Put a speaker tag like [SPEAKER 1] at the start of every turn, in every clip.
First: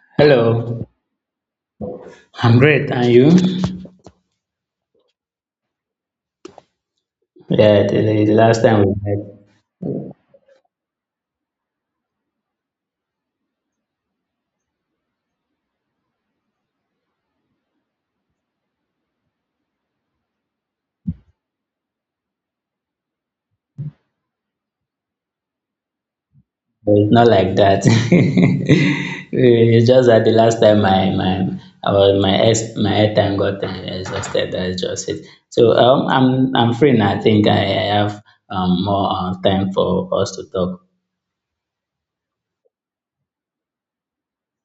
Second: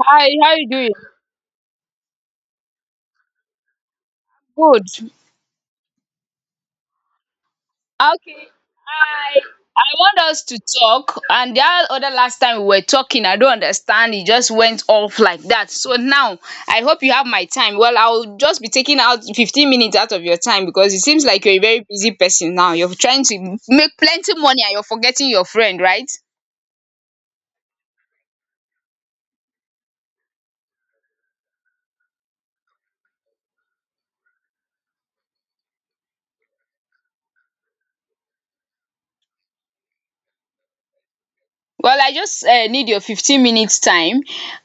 [SPEAKER 1] Hi, how you
[SPEAKER 2] Hello,
[SPEAKER 1] doing?
[SPEAKER 2] I'm great, and you?
[SPEAKER 1] Good.
[SPEAKER 2] Yeah, the
[SPEAKER 1] Okay.
[SPEAKER 2] last time we met,
[SPEAKER 1] I I want us to talk, and the other last time we were talking, I don't understand. It just went off like that. So now I hope you have my time. Well, I'll just be taking out 15 minutes out of your time because it seems like you're a very busy person now. You're trying to make plenty money and you're forgetting your friend, right?
[SPEAKER 2] but it's not like that. It's just that the last time my I was, my ex, my airtime got exhausted. That's just it. So I'm free now. I think I have more time for us to talk.
[SPEAKER 1] Well, I just need your 15 minutes time.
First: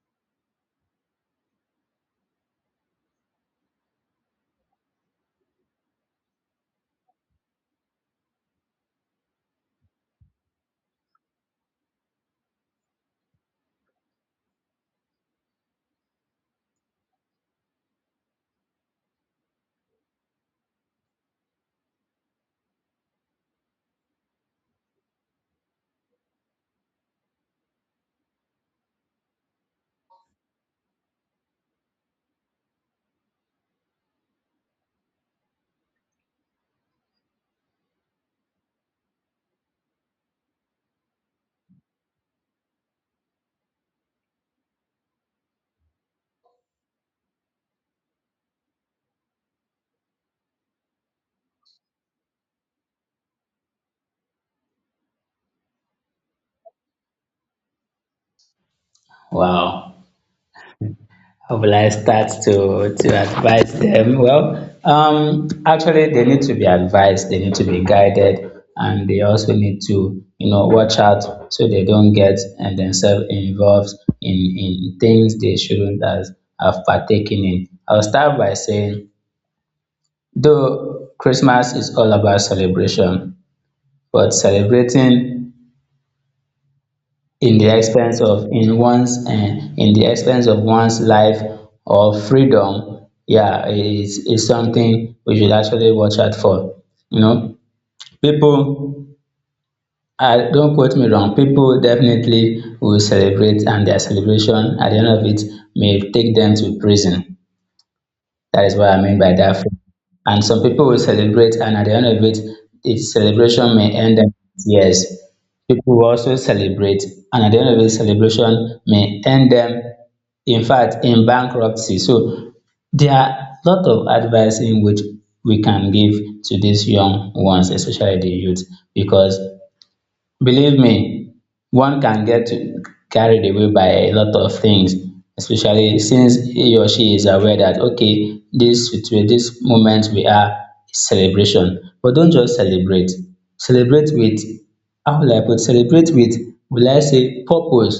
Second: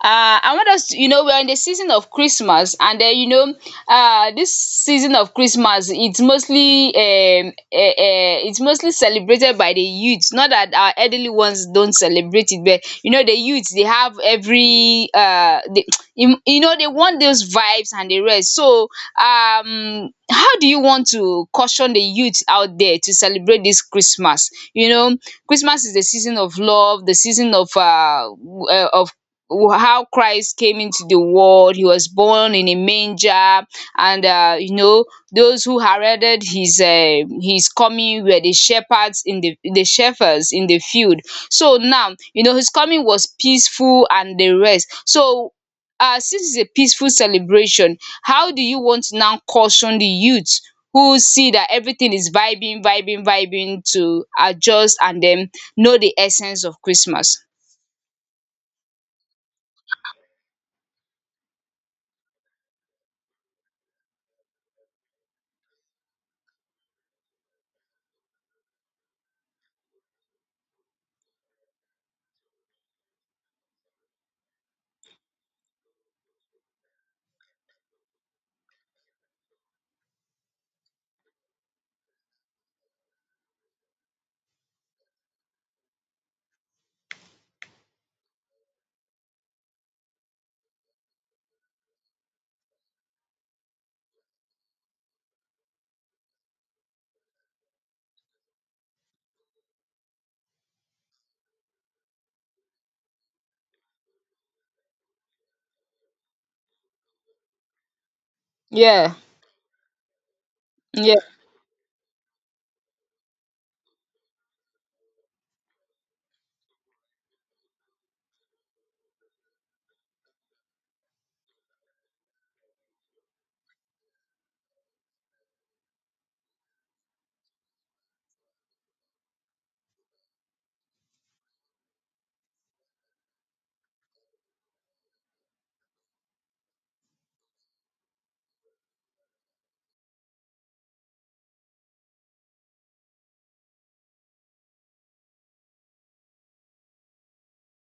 [SPEAKER 1] I want us to, you know, we're in the season of Christmas, and then you know, this season of Christmas, it's mostly celebrated by the youths. Not that our elderly ones don't celebrate it, but you know, the youths, they have every they, you know, they want those vibes and the rest. So, how do you want to caution the youth out there to celebrate this Christmas? You know, Christmas is the season of love, the season of how Christ came into the world. He was born in a manger, and you know, those who heralded his coming were the shepherds in the field. So now you know his coming was peaceful and the rest. So since it's a peaceful celebration, how do you want to now caution the youth who see that everything is vibing, vibing, vibing, to adjust and then know the essence of Christmas.
[SPEAKER 2] Wow. How will I start to advise them? Well, actually, they need to be advised, they need to be guided, and they also need to, you know, watch out so they don't get and themselves involved in things they shouldn't have partaken in. I'll start by saying, though Christmas is all about celebration, but celebrating in the expense of in one's in the expense of one's life or freedom, yeah, is something we should actually watch out for, you know. People don't quote me wrong, people definitely will celebrate and their celebration at the end of it may take them to prison. That is what I
[SPEAKER 1] Yeah,
[SPEAKER 2] mean by that. And some people will
[SPEAKER 1] yeah,
[SPEAKER 2] celebrate, and at the end of it, the celebration may end in tears. People will also celebrate, and at the end of it, celebration may end them, in fact, in bankruptcy. So there are a lot of advice in which we can give to these young ones, especially the youth, because believe me, one can get carried away by a lot of things, especially since he or she is aware that okay, this situa- this moment we are is celebration. But don't just celebrate. Celebrate with how will I put celebrate with will I say purpose.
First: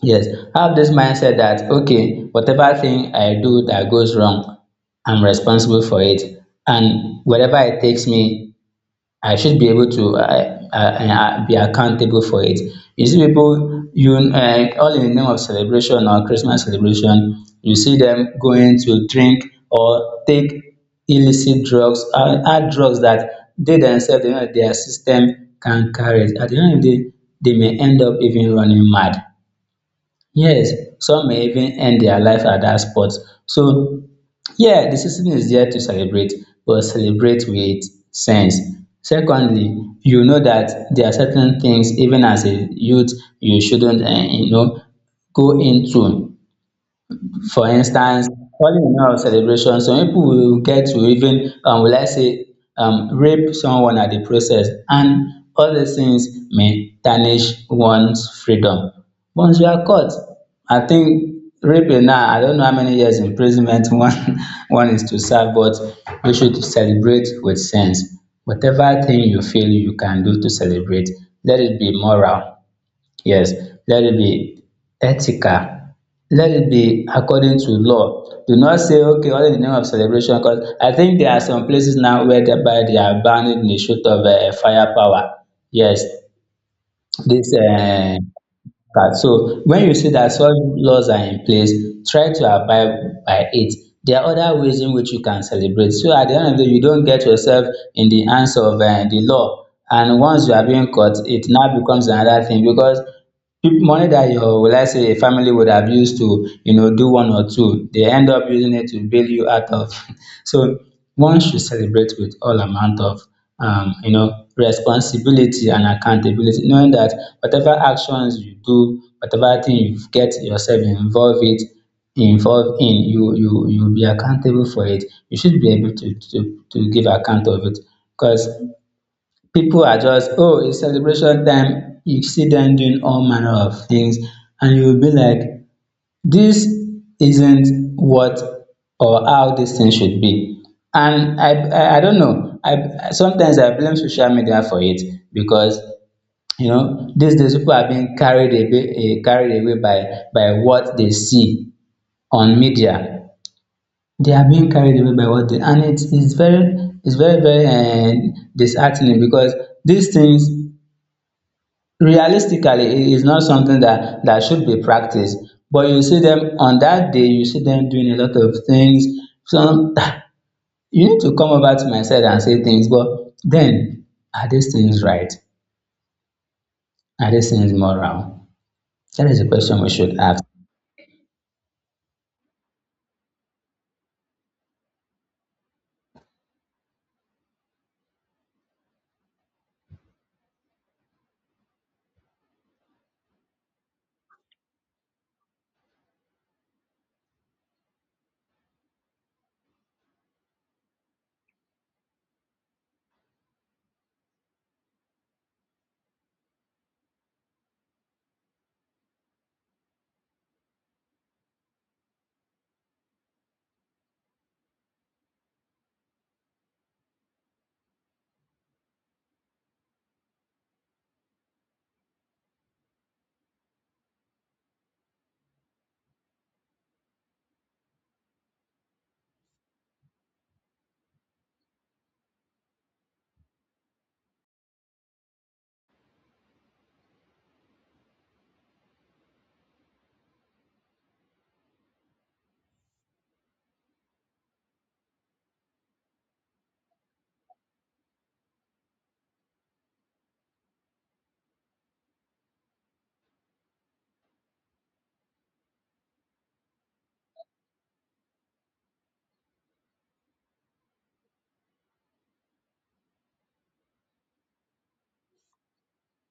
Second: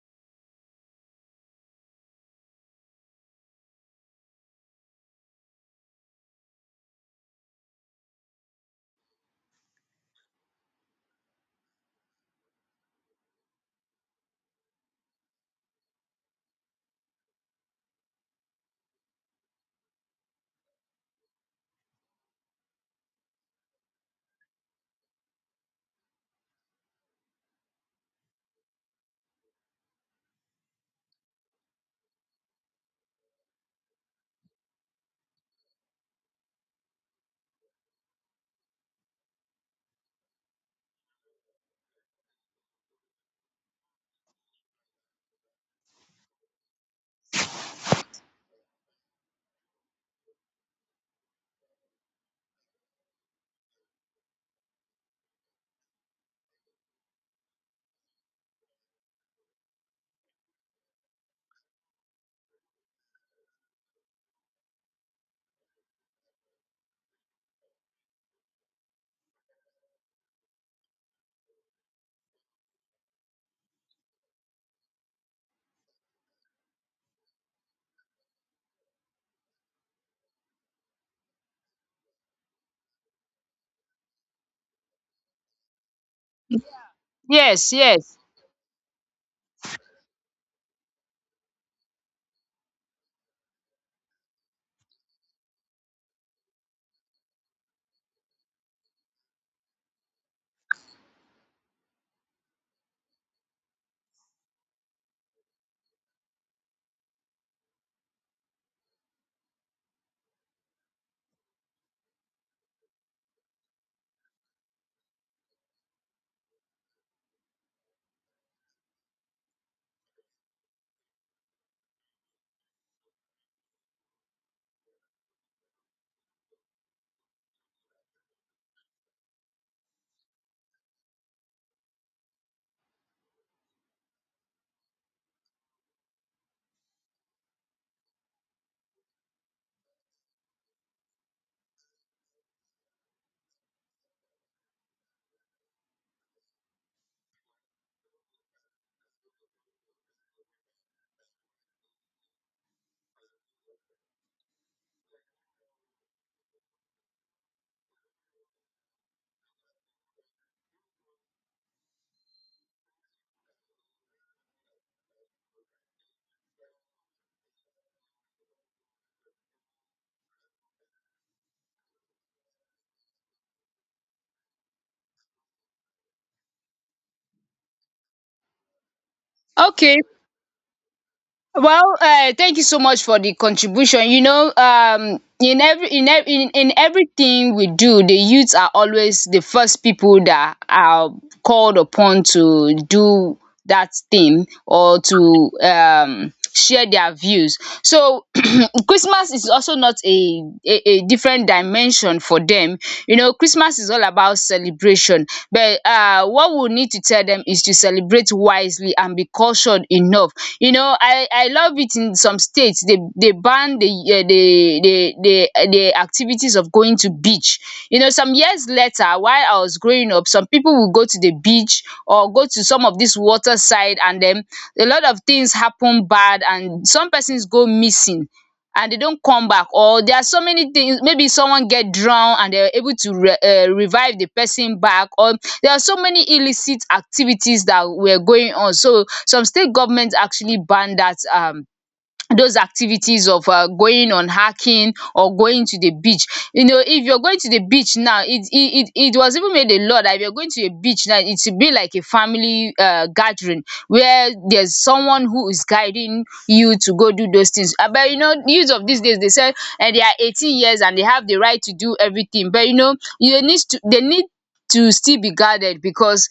[SPEAKER 2] Yes. Have this mindset that okay, whatever thing I do that goes wrong, I'm responsible for it. And wherever it takes me, I should be able to be accountable for it. You see people, you all in the name of celebration or Christmas celebration, you see them going to drink or take illicit drugs, hard drugs that they themselves, they know that their system can carry it. At the end of the day, they may end up even running mad. Yes, some may even end their life at that spot. So yeah, the season is there to celebrate, but celebrate with sense. Secondly, you know that there are certain things even as a youth you shouldn't you know go into. For instance, calling in all celebration some people will get to even will I say rape someone at the process and all these things may tarnish one's freedom. Once you are caught I think raping now I don't know how many years imprisonment one is to serve but we should celebrate with sense. Whatever thing you feel you can do to celebrate, let it be moral. Yes, let it be ethical. Let it be according to law. Do not say, okay, all in the name of celebration, because I think there are some places now where thereby they are banning the shoot of firepower. Yes, this
[SPEAKER 1] yes, yes.
[SPEAKER 2] okay, so when you see that such laws are in place, try to abide by it. There are other ways in which you can celebrate. So at the end of the day, you don't get yourself in the hands of the law. And once you are being caught, it now becomes another thing because peop- money that your will I say a family would have used to, you know, do one or two, they end up using it to bail you out of. So one should celebrate with all amount of you know, responsibility and accountability, knowing that whatever actions you do, whatever thing you get yourself involved with, involved in, you'll be accountable for it. You should be able to give account of it because people are just oh it's celebration time. You see them doing all manner of things, and you'll be like this isn't what or how this thing should be. And I don't know, I sometimes I blame social media for it because you know these days people are being carried away, eh, carried away by what they see on media. They are being carried away by what they, and it is it's very it's very disheartening because these things realistically it is not something that that should be practiced, but you see them on that day, you see them doing a lot of things. Some you need to come over to my side and say things but then are these things right, are these things moral? That is a question we
[SPEAKER 1] Okay.
[SPEAKER 2] should ask.
[SPEAKER 1] Well, thank you so much for the contribution. You know, in every in ev- in everything we do, the youths are always the first people that are called upon to do that thing or to share their views. So Christmas is also not a different dimension for them. You know, Christmas is all about celebration. But what we need to tell them is to celebrate wisely and be cultured enough. You know, I love it in some states they ban the the activities of going to beach. You know, some years later, while I was growing up, some people will go to the beach or go to some of this water side, and then a lot of things happen bad, and some persons go missing and they don't come back, or there are so many things, maybe someone get drowned and they were able to revive the person back, or there are so many illicit activities that were going on, so some state government actually banned that those activities of going on hiking or going to the beach. You know, if you're going to the beach now, it was even made a law that if you're going to a beach now, it should be like a family gathering where there's someone who is guiding you to go do those things. But you know, youths of these days, they say, and they are 18 years and they have the right to do everything, but you know, you need to, they need to still be guarded, because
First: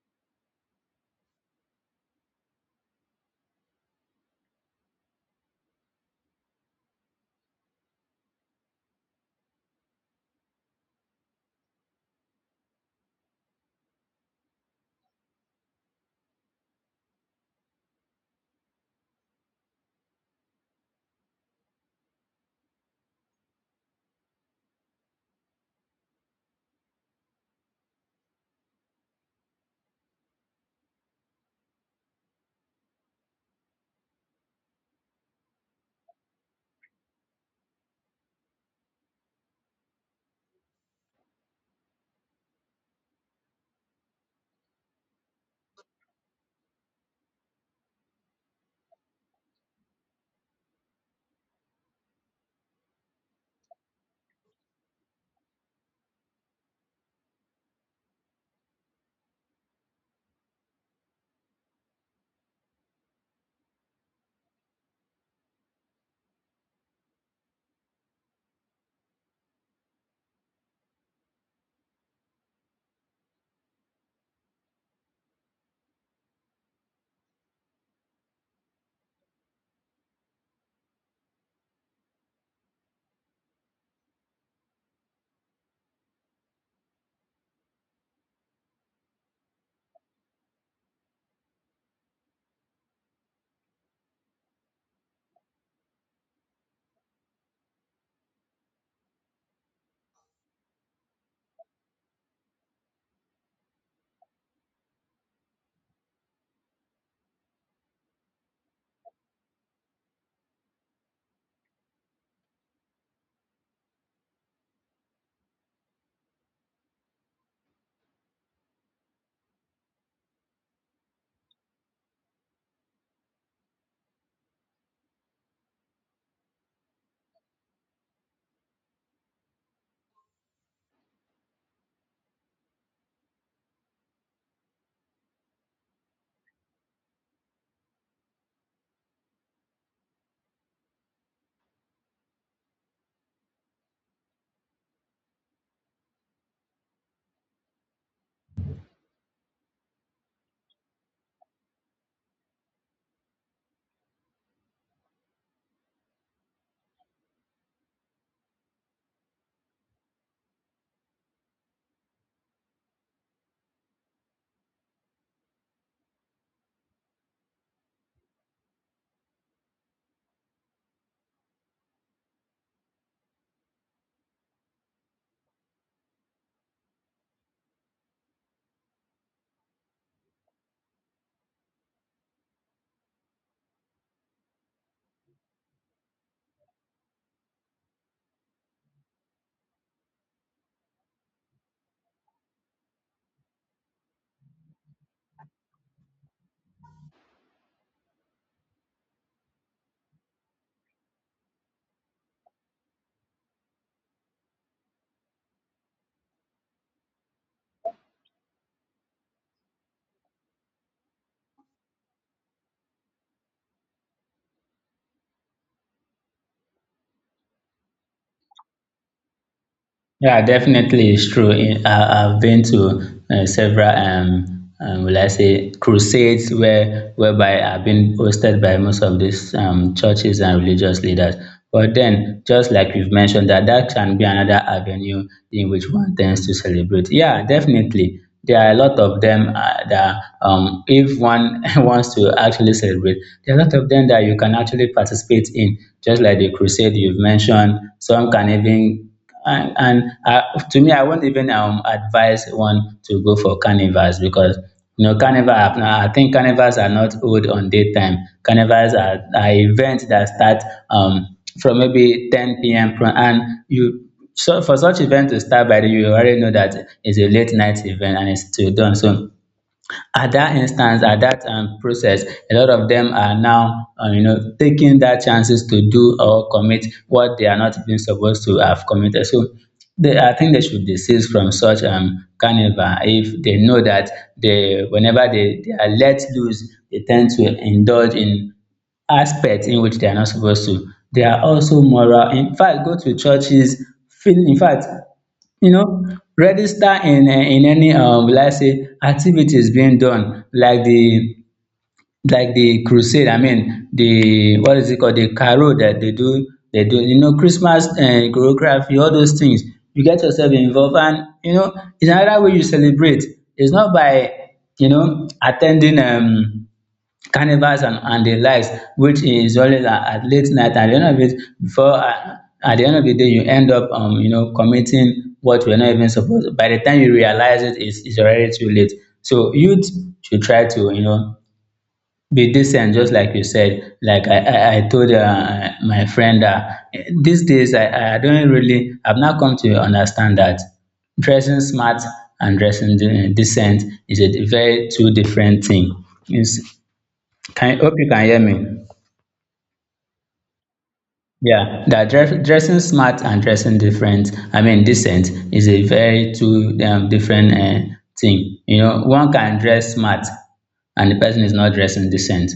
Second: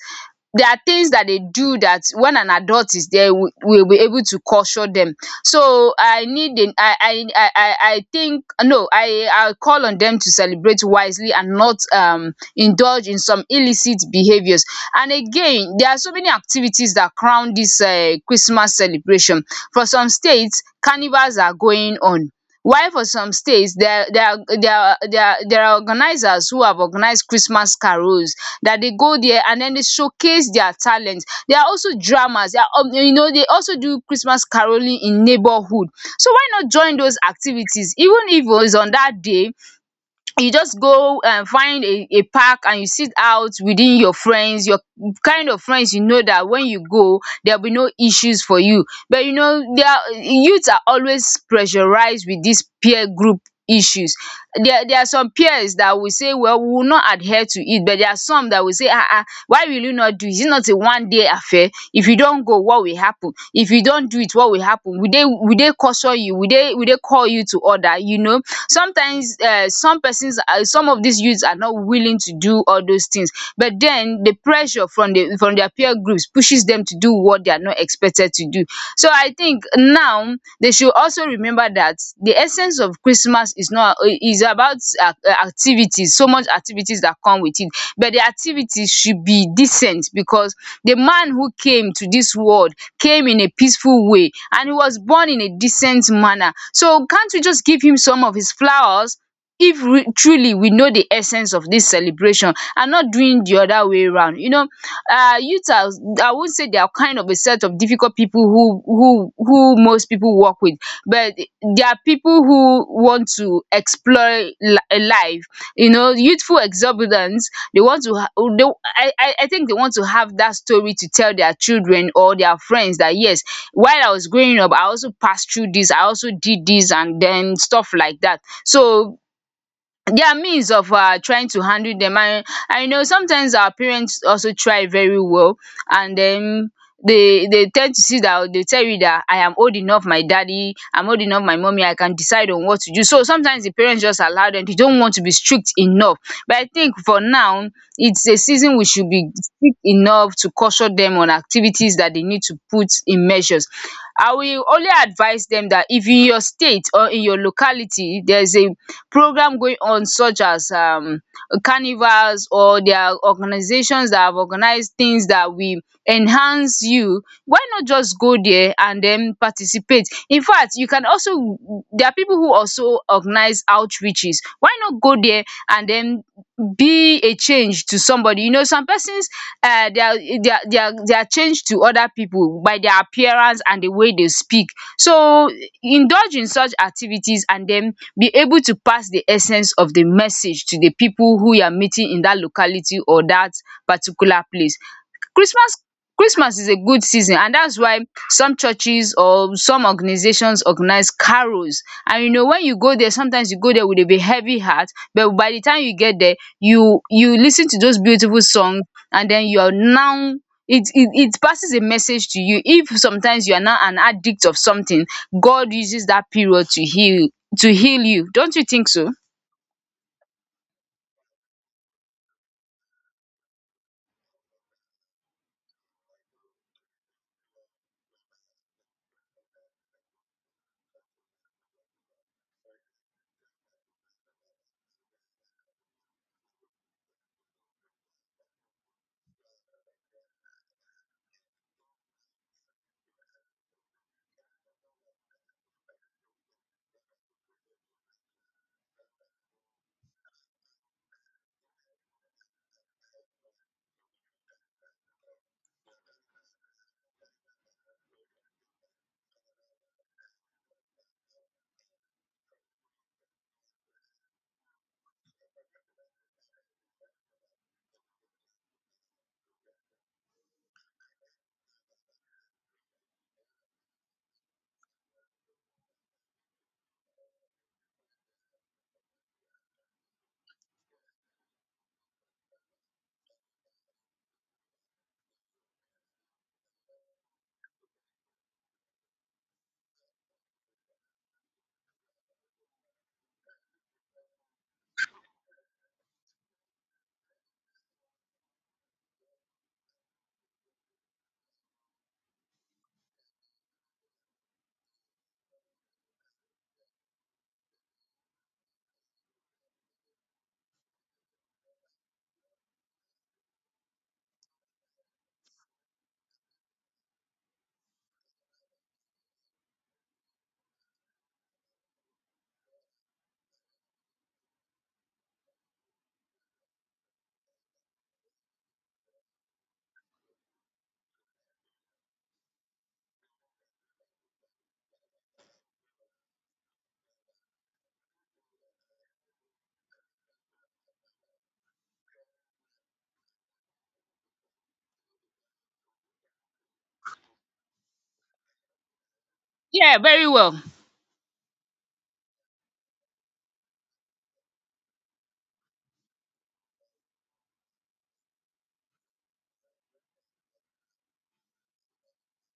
[SPEAKER 1] there are things that they do that when an adult is there, we will be able to caution them. So I need a, I think, no, I call on them to celebrate wisely and not indulge in some illicit behaviors. And again, there are so many activities that crown this Christmas celebration. For some states, carnivals are going on. While for some states, there are organizers who have organized Christmas carols that they go there and then they showcase their talent. There are also dramas, there are you know, they also do Christmas caroling in neighborhood. So why not join those activities? Even if it's on that day, you just go find a park and you sit out within your friends, your kind of friends you know, that when you go there will be no issues for you. But you know, there are youths, are always pressurized with this peer group issues. There are some peers that will say, well, we will not adhere to it, but there are some that will say, ah, ah, why will you not do it, is it not a one day affair, if you don't go what will happen, if you don't do it what will happen, will they caution you, will they call you to order, you know. Sometimes some persons, some of these youths are not willing to do all those things, but then the pressure from their peer groups pushes them to do what they are not expected to do. So I think now they should also remember that the essence of Christmas is not, is about uh, activities, so much activities that come with it. But the activities should be decent, because the man who came to this world came in a peaceful way and he was born in a decent manner. So can't we just give him some of his flowers if we, truly we know the essence of this celebration, and not doing the other way round. You know, youths are, I would not say they are kind of a set of difficult people who who most people work with, but they are people who want to explore life. You know, youthful exuberance, they want to ha they I think they want to have that story to tell their children or their friends that yes, while I was growing up, I also passed through this, I also did this, and then stuff like that. So there are means of trying to handle them, and I know sometimes our parents also try very well, and then they tend to see that they tell you that I am old enough, my daddy, I'm old enough, my mommy, I can decide on what to do. So sometimes the parents just allow them, they don't want to be strict enough, but I think for now, it's a season we should be strict enough to caution them on activities that they need to put in measures. I will only advise them that if in your state or in your locality there's a program going on, such as carnivals, or there are organizations that have organized things that will enhance you, why not just go there and then participate? In fact, you can also, there are people who also organize outreaches, why not go there and then be a change to somebody? You know, some persons, they are change to other people by their appearance and the way they speak. So indulge in such activities and then be able to pass the essence of the message to the people who you are meeting in that locality or that particular place. christmas christmas is a good season, and that's why some churches or some organizations organize carols. And you know, when you go there sometimes, you go there with a bit heavy heart, but by the time you get there, you listen to those beautiful songs, and then you are now, it passes a message to you. If sometimes you are now an addict of something, God uses that period to heal, you don't you think so?
[SPEAKER 2] Yeah, definitely, it's true. In- I've been to several, will I say, crusades where whereby I've been hosted by most of these churches and religious leaders. But then, just like you've mentioned, that can be another avenue in which one tends to celebrate. Yeah, definitely, there are a lot of them that if one wants to actually celebrate, there are a lot of them that you can actually participate in, just like the crusade you've mentioned. Some can even and to me, I won't even advise one to go for carnivals because you know carnival. Are- I think carnivals are not old on daytime. Carnivals are events that start from maybe 10 p.m. pro- and you. So for such event to start by, the- you already know that it's a late night event and it's till dawn. So at that instance, at that process, a lot of them are now, you know, taking that chances to do or commit what they are not even supposed to have committed. So, they, I think they should desist from such carnival if they know that they, whenever they are let loose, they tend to indulge in aspect in which they are not supposed to. They are also moral. In fact, go to churches. Feel, in fact, you know, register in eh, in any will I say activities being done like the crusade, I mean the what is it called the carol that they do, you know, Christmas and choreography, all those things. You get yourself involved and you know it's another way you celebrate. It's not by, you know, attending carnivals and the likes, which is always at late night at the end of it, before at the end of the day you end up, you know, committing what we're not even supposed. By the time you realize it it's already too late. So youth should try to, you know, be decent, just like you said. Like I told my friend that these days I don't really, I've now come to understand that dressing smart and dressing de- decent is a very two different thing. Is can hope you can hear me?
[SPEAKER 1] Yeah, very well.
[SPEAKER 2] Yeah, that dress, dressing smart and dressing different, I mean decent, is a very two different thing. You know, one can dress smart and the person is not dressing decent,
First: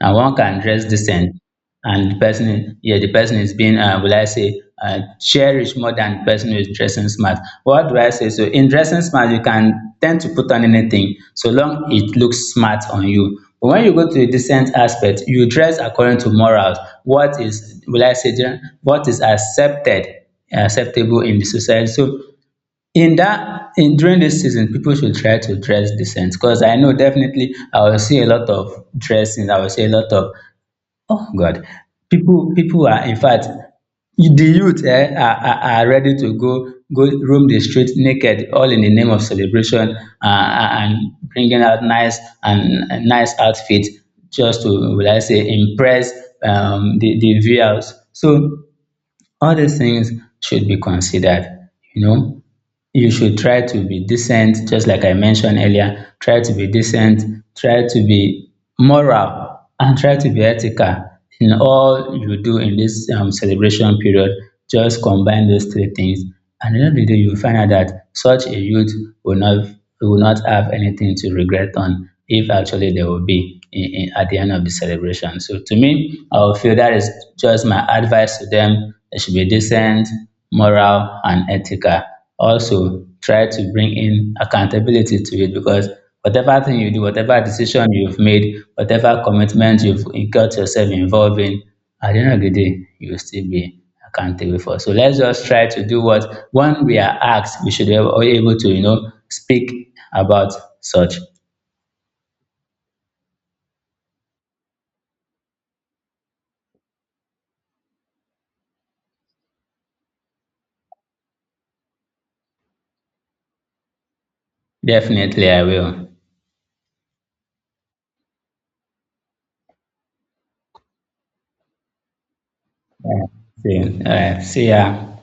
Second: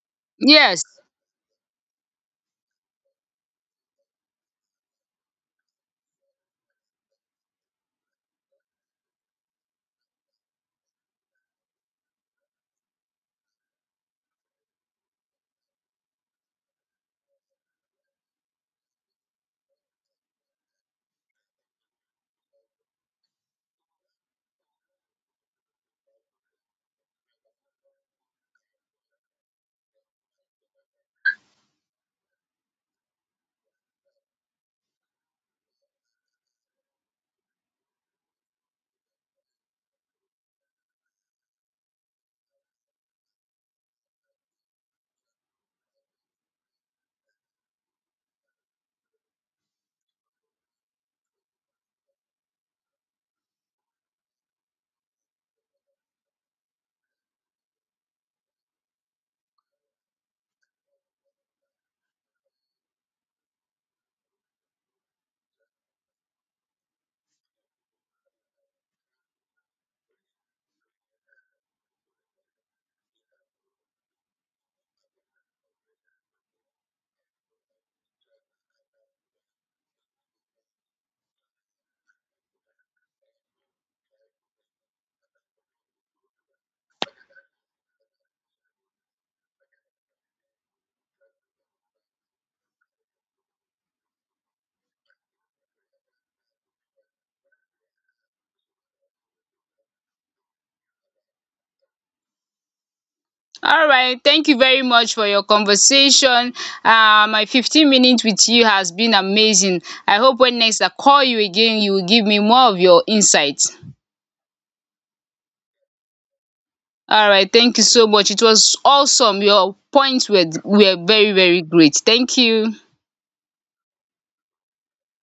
[SPEAKER 2] and one can
[SPEAKER 1] Yes.
[SPEAKER 2] dress decent and the person, yeah, the person is being, will I say, cherish more than the person who is dressing smart. What do I say? So in dressing smart, you can tend to put on anything so long it looks smart on you. But when you go to the decent aspect, you dress according to morals. What is, will I say, gen- what is accepted, acceptable in the society. So in that, in during this season, people should try to dress decent because I know definitely I will see a lot of dressing. I will see a lot of oh God, people are, in fact, the youth eh, are ready to go roam the street naked, all in the name of celebration, and bringing out nice and nice outfit just to, will I say, impress the viewers. So all these things should be considered. You know, you should try to be decent, just like I mentioned earlier. Try to be decent, try to be moral, and try to be ethical in all you do in this celebration period. Just combine those three things, and at the end of the day, you will find out that such a youth will not will not have anything to regret on if actually there will be, in, at the end of the celebration. So to me, I will feel that is just my advice to them. They should be decent, moral, and ethical. Also, try to bring in accountability to it because whatever thing you do, whatever decision you've made, whatever commitment you've got yourself involved in, at the end of the day, you will still be accountable for. So let's just try to do what when we are asked, we should be able to, you know, speak about such.
[SPEAKER 1] All right, thank you very much for your conversation. My 15 minutes with you has been amazing. I hope when next I call you again, you will give me more of your insights.
[SPEAKER 2] Definitely I will.
[SPEAKER 1] All right, thank you so much. It was awesome. Your points were very, very great. Thank you.
[SPEAKER 2] Yeah. See, all right. See ya.